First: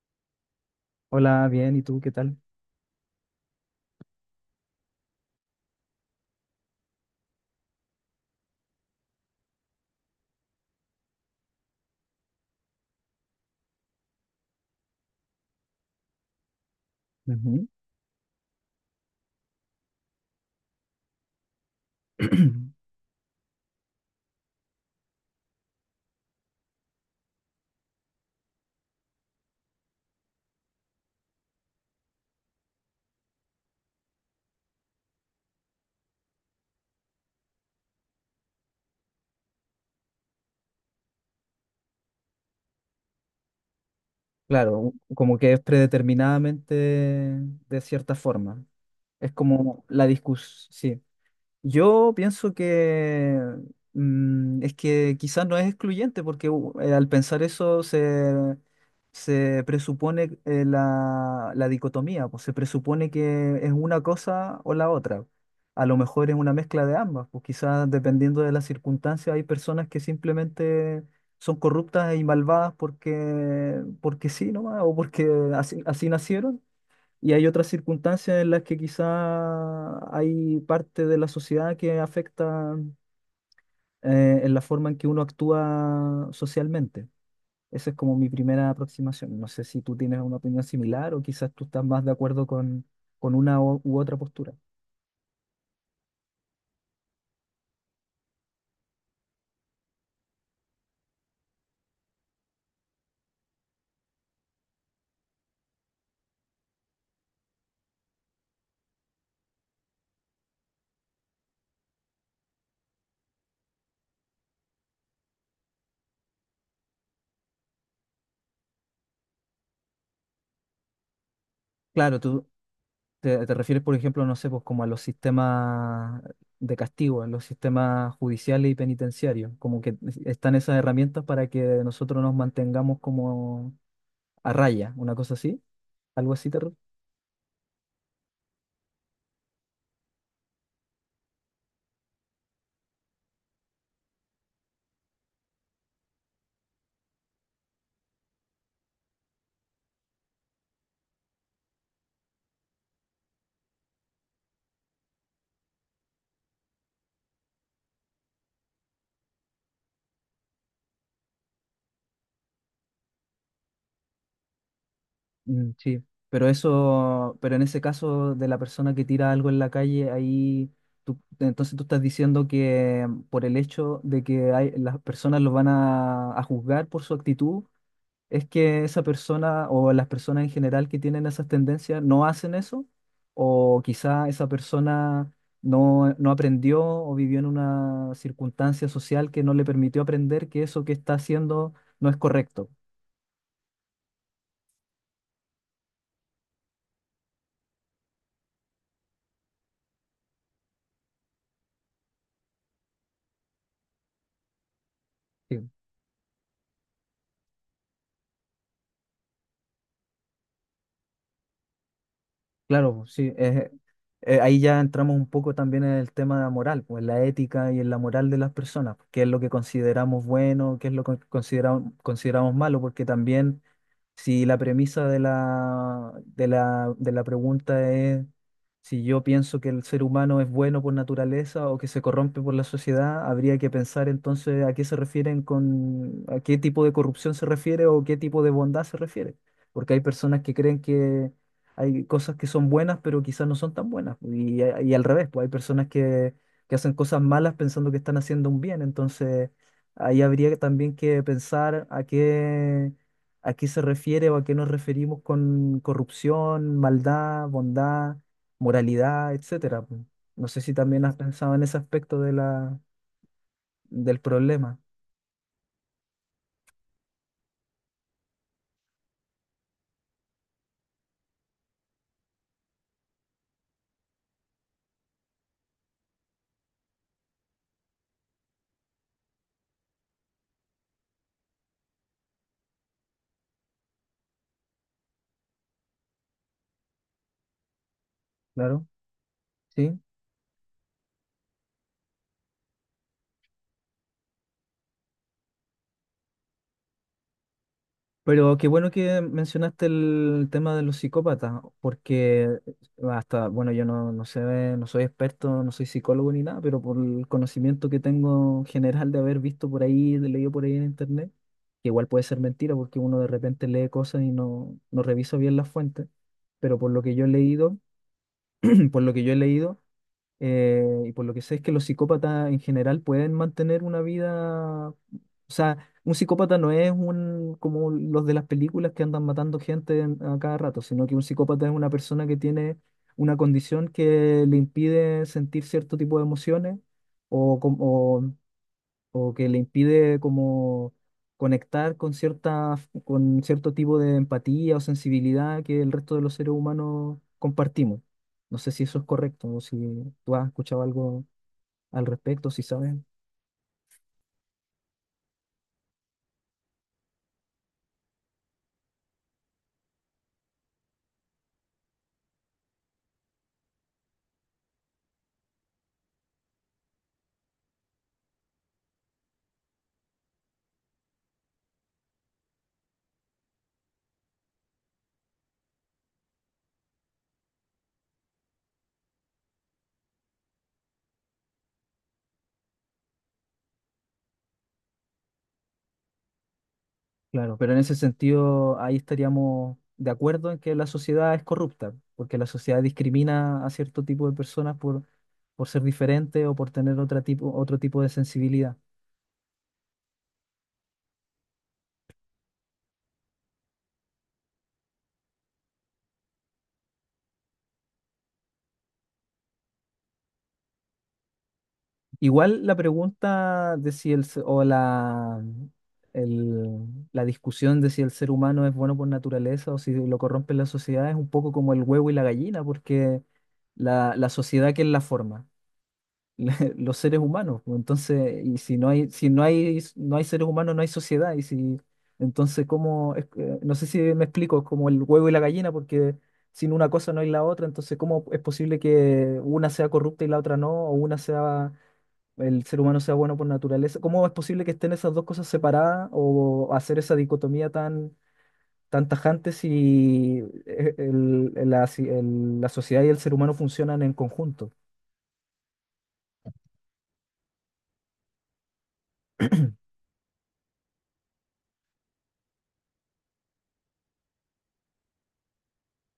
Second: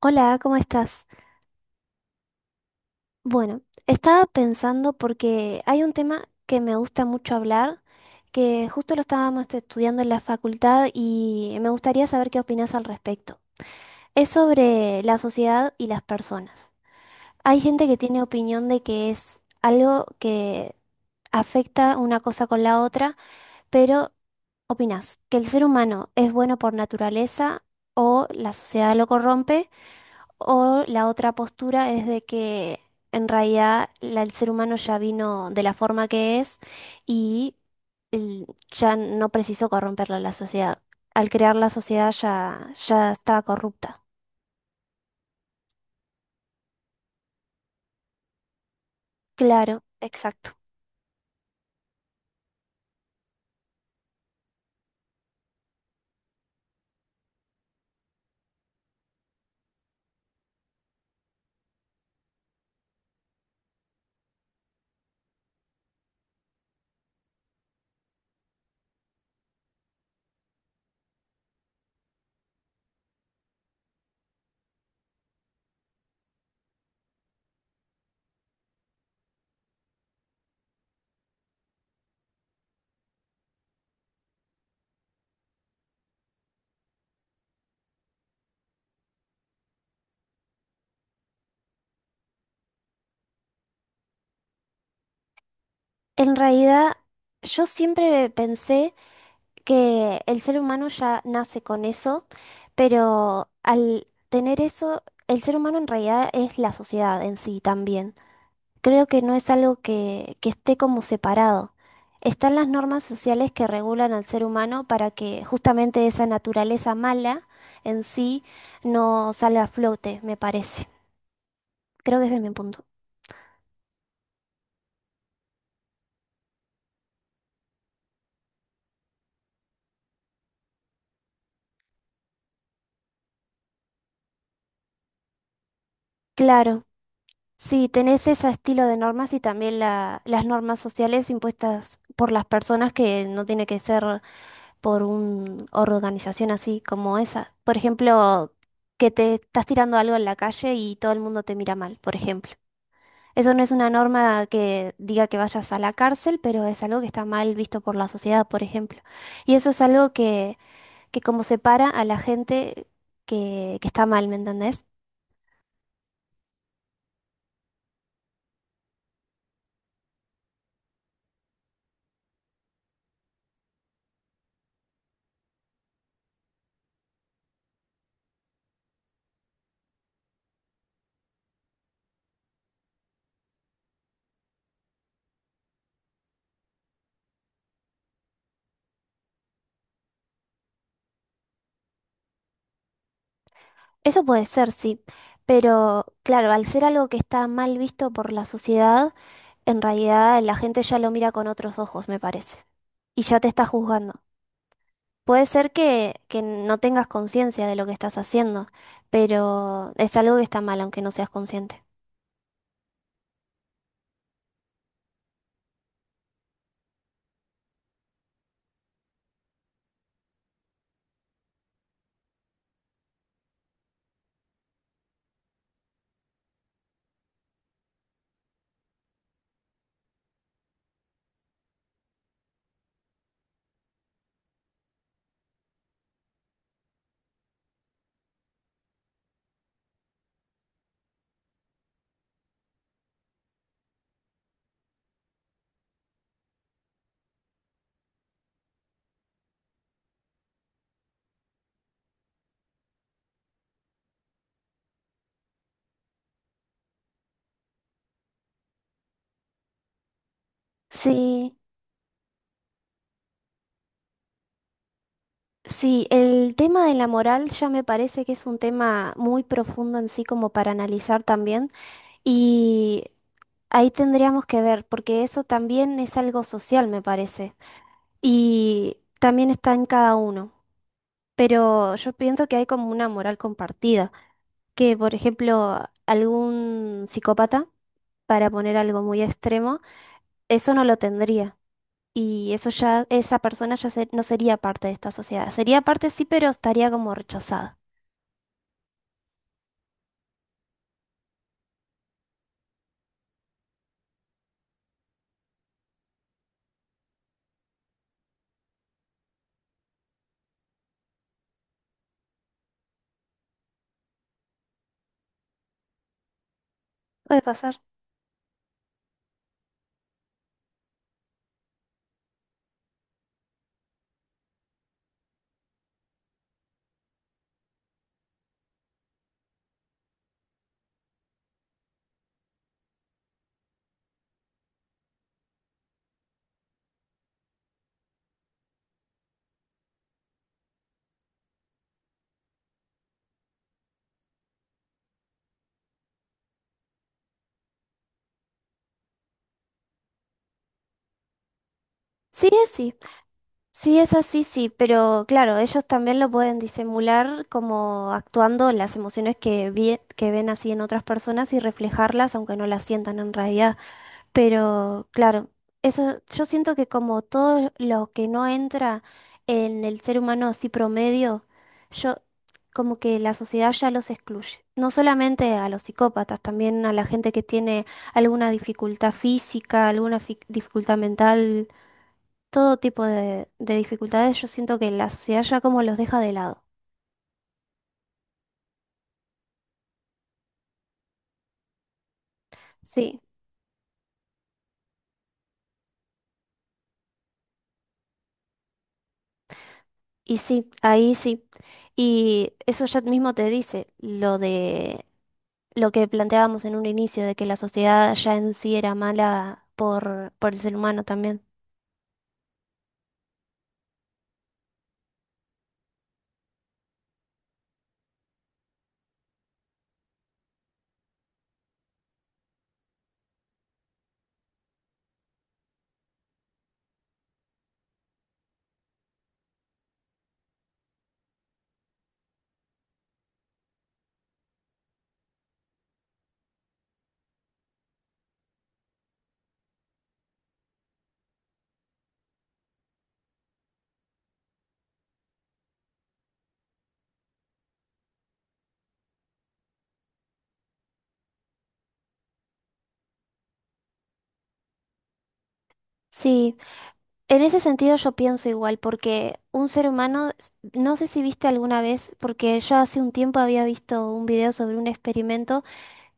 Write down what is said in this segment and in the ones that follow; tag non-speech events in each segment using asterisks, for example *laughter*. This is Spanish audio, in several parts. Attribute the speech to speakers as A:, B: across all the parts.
A: Hola, ¿cómo estás?
B: Hola, bien, ¿y tú qué tal?
A: Bueno, estaba pensando porque hay un tema que me gusta mucho hablar, que justo lo estábamos estudiando en la facultad y me gustaría saber qué opinas al respecto. Es sobre la sociedad y las personas. Hay
B: Ujú.
A: gente que tiene opinión de que es algo que afecta una cosa con la
B: *clears throat*
A: otra, pero ¿opinas que el ser humano es bueno por naturaleza o la sociedad lo corrompe? O la otra postura es de que en realidad el ser humano ya vino de la forma que es y el- ya no precisó corromperla la sociedad. Al crear la sociedad ya estaba corrupta.
B: Claro, como que es predeterminadamente de cierta forma. Es
A: Claro,
B: como la
A: exacto.
B: discusión, sí. Yo pienso que es que quizás no es excluyente porque al pensar eso se, se presupone la dicotomía, pues se presupone que es una cosa o la otra. A lo mejor es una mezcla de ambas, pues quizás dependiendo de las circunstancias hay personas que simplemente son corruptas y malvadas porque sí nomás o porque así, así nacieron y hay otras circunstancias en las que quizá hay parte de la sociedad que afecta en la forma en que uno actúa socialmente. Esa es como mi primera aproximación. No sé si tú tienes una opinión similar o quizás tú estás más de acuerdo con una u otra postura.
A: En realidad, yo siempre pensé que el ser humano ya nace con eso, pero al tener eso, el ser humano en realidad es la sociedad en sí también. Creo que no es algo que esté como separado. Están las normas sociales que regulan al ser humano para que justamente esa naturaleza mala en sí no salga a flote, me parece.
B: Claro,
A: Creo que ese es
B: tú
A: mi punto.
B: te, te refieres, por ejemplo, no sé, pues como a los sistemas de castigo, a los sistemas judiciales y penitenciarios, como que están esas herramientas para que nosotros nos mantengamos como a raya, una cosa así. Algo así, terror.
A: Claro, sí, tenés ese estilo de normas y también las normas sociales impuestas por las personas que no tiene que ser por una organización así como esa. Por ejemplo, que te estás tirando algo en la calle y todo el mundo te mira mal, por ejemplo. Eso no es una norma que diga que vayas a la cárcel, pero es algo que está mal visto por la sociedad, por ejemplo. Y eso es algo que como separa a la gente que está mal, ¿me entendés?
B: Mm, sí, pero eso, pero en ese caso de la persona que tira algo en la calle, ahí tú, entonces tú estás diciendo que por el hecho de que hay, las personas los van a juzgar por su actitud, es que esa persona o las personas en general que tienen esas tendencias no hacen eso, o quizá esa persona no aprendió o vivió en una circunstancia social que no le permitió aprender que eso que está haciendo no es correcto.
A: Eso puede ser, sí. Pero claro, al ser algo que está mal visto por la sociedad, en realidad la gente ya lo mira con otros ojos, me parece. Y ya te está juzgando. Puede
B: Sí.
A: ser que no tengas conciencia de lo que estás haciendo, pero es algo que está mal, aunque no seas consciente.
B: Claro, sí, ahí ya entramos un poco también en el tema de la moral, pues en la ética y en la moral de las personas, pues, qué es lo que consideramos bueno, qué es lo que consideramos malo, porque también si la premisa de la pregunta es si yo pienso que el ser humano es bueno por naturaleza o que se corrompe por la sociedad, habría que pensar entonces a qué se refieren con, a qué tipo de corrupción se refiere o qué tipo de bondad se refiere. Porque hay personas que creen que hay cosas que son buenas, pero quizás no son tan buenas. Y al revés, pues hay personas que hacen cosas malas pensando que están haciendo un bien. Entonces, ahí habría también que pensar a qué se refiere o a qué nos referimos con corrupción, maldad, bondad, moralidad, etcétera. Po. No sé si también has pensado
A: Sí.
B: en ese aspecto de la, del problema,
A: Sí, el tema de la moral ya me parece que es un tema muy profundo en sí como para analizar también y ahí tendríamos que ver porque eso también es algo social me parece y también está en cada uno, pero yo pienso que hay como una moral compartida, que por ejemplo algún psicópata, para poner
B: claro,
A: algo muy extremo,
B: ¿sí?
A: eso no lo tendría. Y eso ya, esa persona ya no sería parte de esta sociedad. Sería parte sí, pero estaría como rechazada.
B: Pero qué bueno que mencionaste el tema de los psicópatas, porque hasta, bueno, yo no sé, no soy experto, no soy psicólogo ni nada, pero por el conocimiento que tengo general de haber visto por ahí, de leído por ahí en internet, que igual puede ser mentira porque uno de repente lee cosas y no revisa bien las fuentes, pero por lo que yo he
A: Puede
B: leído,
A: pasar.
B: *clears throat* por lo que yo he leído, y por lo que sé es que los psicópatas en general pueden mantener una vida, o sea, un psicópata no es un como los de las películas que andan matando gente a cada rato, sino que un psicópata es una persona que tiene una condición que le impide sentir cierto tipo de emociones o que le impide como conectar con cierta, con cierto tipo de empatía o sensibilidad que el resto de los seres humanos compartimos. No sé si eso es correcto o si tú has escuchado algo al respecto,
A: Sí,
B: si
A: es sí.
B: sabes.
A: Sí, es así, sí. Pero claro, ellos también lo pueden disimular como actuando las emociones que, que ven así en otras personas y reflejarlas, aunque no las sientan en realidad. Pero claro, eso yo siento que como todo lo que no entra en el ser humano así promedio, yo como que la sociedad ya los excluye. No solamente a los psicópatas, también a la gente que tiene alguna dificultad física, alguna dificultad mental todo tipo de dificultades, yo siento que la sociedad ya como los deja de lado.
B: Claro, pero en ese sentido ahí estaríamos de acuerdo en que la sociedad es corrupta, porque la sociedad
A: Sí,
B: discrimina a cierto tipo de personas por ser diferente o por tener otra tipo, otro tipo de sensibilidad.
A: y sí, ahí sí. Y eso ya mismo te dice lo de lo que planteábamos en un inicio, de que la sociedad ya en sí era mala por el ser humano también.
B: Igual la pregunta de si el, se- o la, el- la discusión de si el ser humano es bueno por naturaleza o si lo corrompe la sociedad es un poco como el huevo y la gallina, porque la sociedad que es la forma. *laughs* los seres humanos. Pues, Entonces, y si no hay, no hay seres humanos, no hay sociedad. Y si, entonces, ¿cómo? No sé si me explico, es como el huevo y la gallina, porque sin una cosa no hay la otra. Entonces, ¿cómo es posible que una sea corrupta y la otra no? O una sea, el ser humano sea bueno por naturaleza. ¿Cómo es posible que estén esas dos cosas separadas o hacer esa dicotomía tan, tan tajante si si la sociedad y el ser humano funcionan en conjunto?
A: Sí, en ese sentido yo pienso igual, porque un ser humano, no sé si viste alguna vez, porque yo hace un tiempo había visto un video sobre un experimento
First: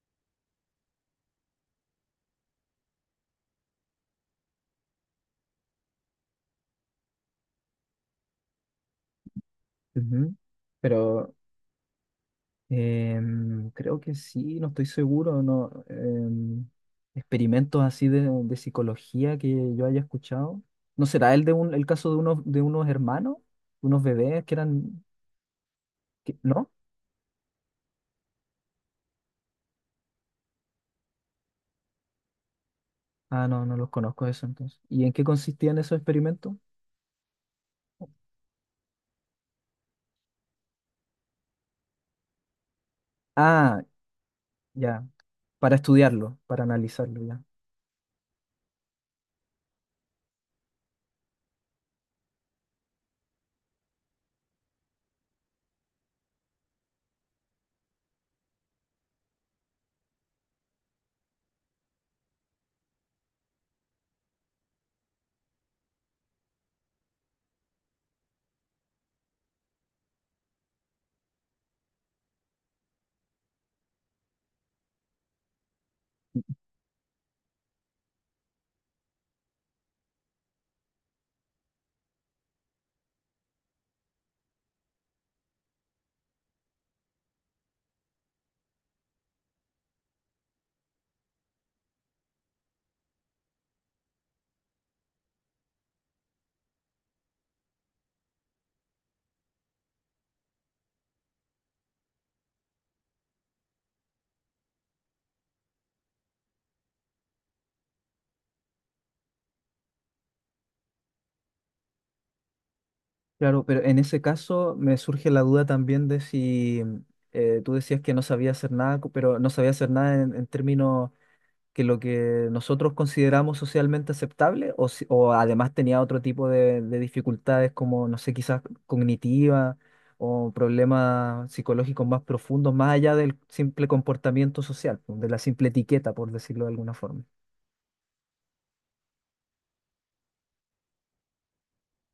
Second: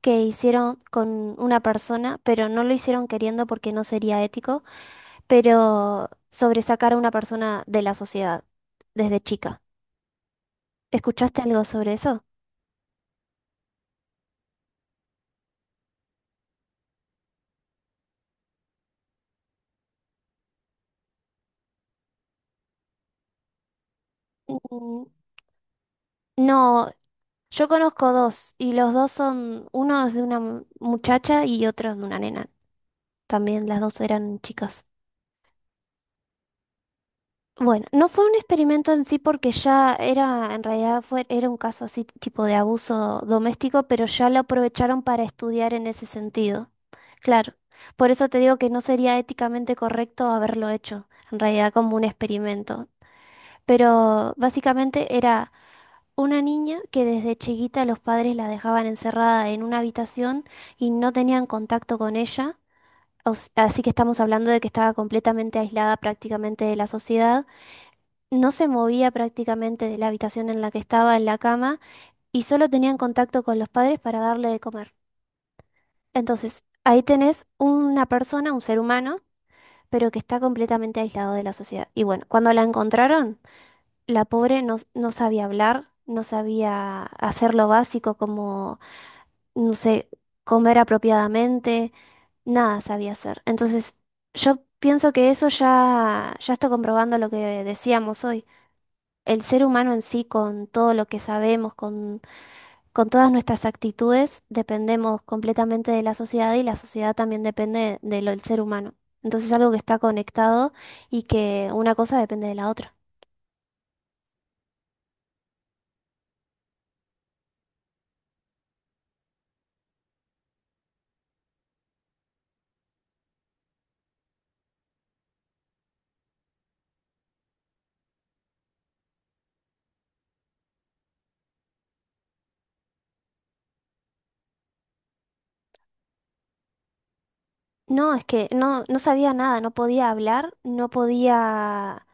A: que hicieron con una persona, pero no lo hicieron queriendo porque no sería ético, pero sobre sacar a una persona de la sociedad desde chica.
B: Ujú. Pero
A: ¿Escuchaste algo sobre eso?
B: Creo que sí, no estoy seguro, no. Experimentos así de psicología que yo haya escuchado. ¿No será el de un, el caso de unos hermanos, unos bebés que eran,
A: Mm,
B: ¿no?
A: No, yo conozco dos y los dos son, uno es de una muchacha y otro es de una nena.
B: Ah, no,
A: También
B: no
A: las
B: los
A: dos
B: conozco
A: eran
B: eso entonces.
A: chicas.
B: ¿Y en qué consistían esos experimentos?
A: Bueno, no fue un experimento en sí porque ya era, en realidad era un caso así tipo de abuso
B: Ah,
A: doméstico, pero ya lo aprovecharon
B: ya,
A: para estudiar
B: para
A: en ese
B: estudiarlo, para
A: sentido.
B: analizarlo ya.
A: Claro, por eso te digo que no sería éticamente correcto haberlo hecho, en realidad como un experimento. Pero básicamente era una niña que desde chiquita los padres la dejaban encerrada en una habitación y no tenían contacto con ella. O Así que estamos hablando de que estaba completamente aislada prácticamente de la sociedad, no se movía prácticamente de la habitación en la que estaba en la cama y solo tenían contacto con los padres para darle de comer. Entonces, ahí tenés una persona, un ser humano, pero que está completamente aislado de la sociedad. Y bueno, cuando la encontraron, la pobre no sabía hablar, no sabía hacer lo básico como, no sé, comer apropiadamente, nada sabía hacer. Entonces, yo pienso que eso ya está comprobando lo que decíamos hoy. El ser humano en sí, con todo lo que sabemos, con todas nuestras actitudes, dependemos completamente de la sociedad y la sociedad también depende de lo del ser humano. Entonces es algo que está conectado y que una cosa depende de la otra.
B: Claro, pero en ese caso me surge la duda también de si tú decías que no sabía hacer nada, pero no sabía hacer nada en términos que lo que nosotros consideramos socialmente aceptable o, o además tenía otro tipo de dificultades como, no sé, quizás cognitivas o problemas psicológicos más profundos, más allá del simple comportamiento social, pues, de la simple etiqueta, por decirlo de alguna forma.
A: No, es que no sabía nada, no podía hablar, no podía,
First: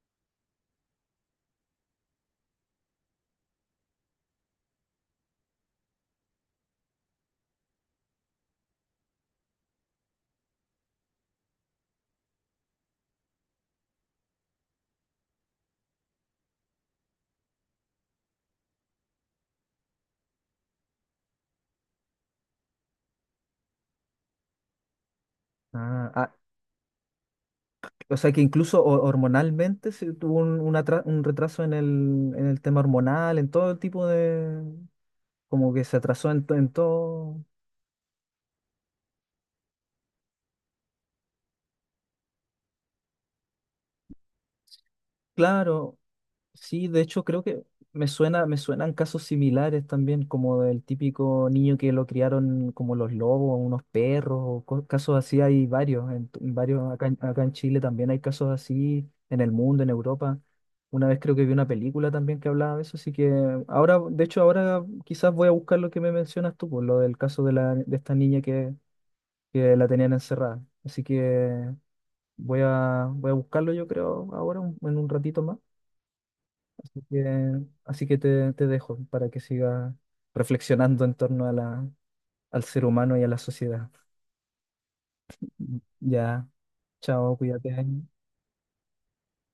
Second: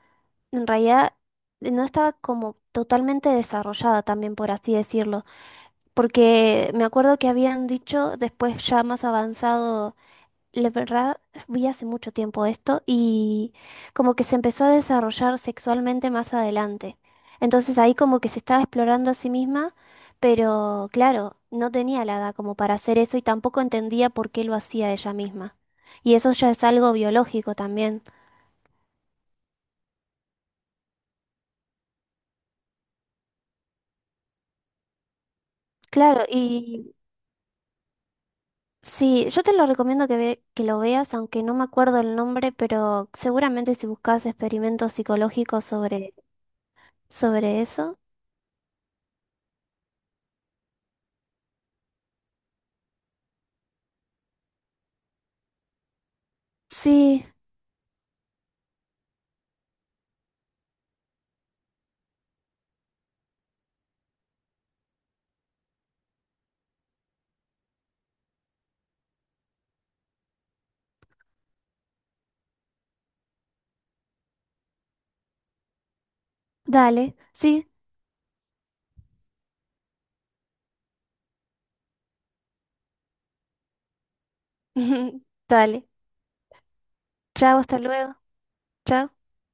A: en realidad no estaba como totalmente desarrollada también, por así decirlo, porque me acuerdo que habían dicho después ya más avanzado la verdad, vi hace mucho tiempo esto y como que se empezó a desarrollar sexualmente más adelante. Entonces ahí como que se estaba explorando a sí misma, pero claro, no tenía la edad como para hacer eso y tampoco entendía por qué lo hacía ella misma.
B: Ah,
A: Y eso
B: ah,
A: ya es algo biológico también.
B: o sea que incluso hormonalmente se tuvo un, un retraso en el tema hormonal, en todo el tipo de, como que se
A: Claro,
B: atrasó en, en
A: y
B: todo.
A: sí, yo te lo recomiendo que lo veas, aunque no me acuerdo el nombre, pero seguramente si buscas experimentos psicológicos
B: Claro,
A: sobre,
B: sí, de hecho creo que
A: sobre eso.
B: me suenan casos similares también, como del típico niño que lo criaron como los lobos, unos perros, o casos así hay varios, en varios acá, en
A: Sí,
B: acá en Chile también hay casos así, en el mundo, en Europa. Una vez creo que vi una película también que hablaba de eso, así que ahora, de hecho ahora quizás voy a buscar lo que me mencionas tú, por lo del caso de la, de esta niña que la tenían encerrada. Así que voy a buscarlo yo creo ahora, en un ratito más. Así
A: dale,
B: que,
A: sí.
B: te dejo para que sigas reflexionando en torno a la, al ser humano y a la sociedad.
A: *laughs* Dale.
B: Ya, chao,
A: Chao, hasta
B: cuídate.
A: luego. Chao.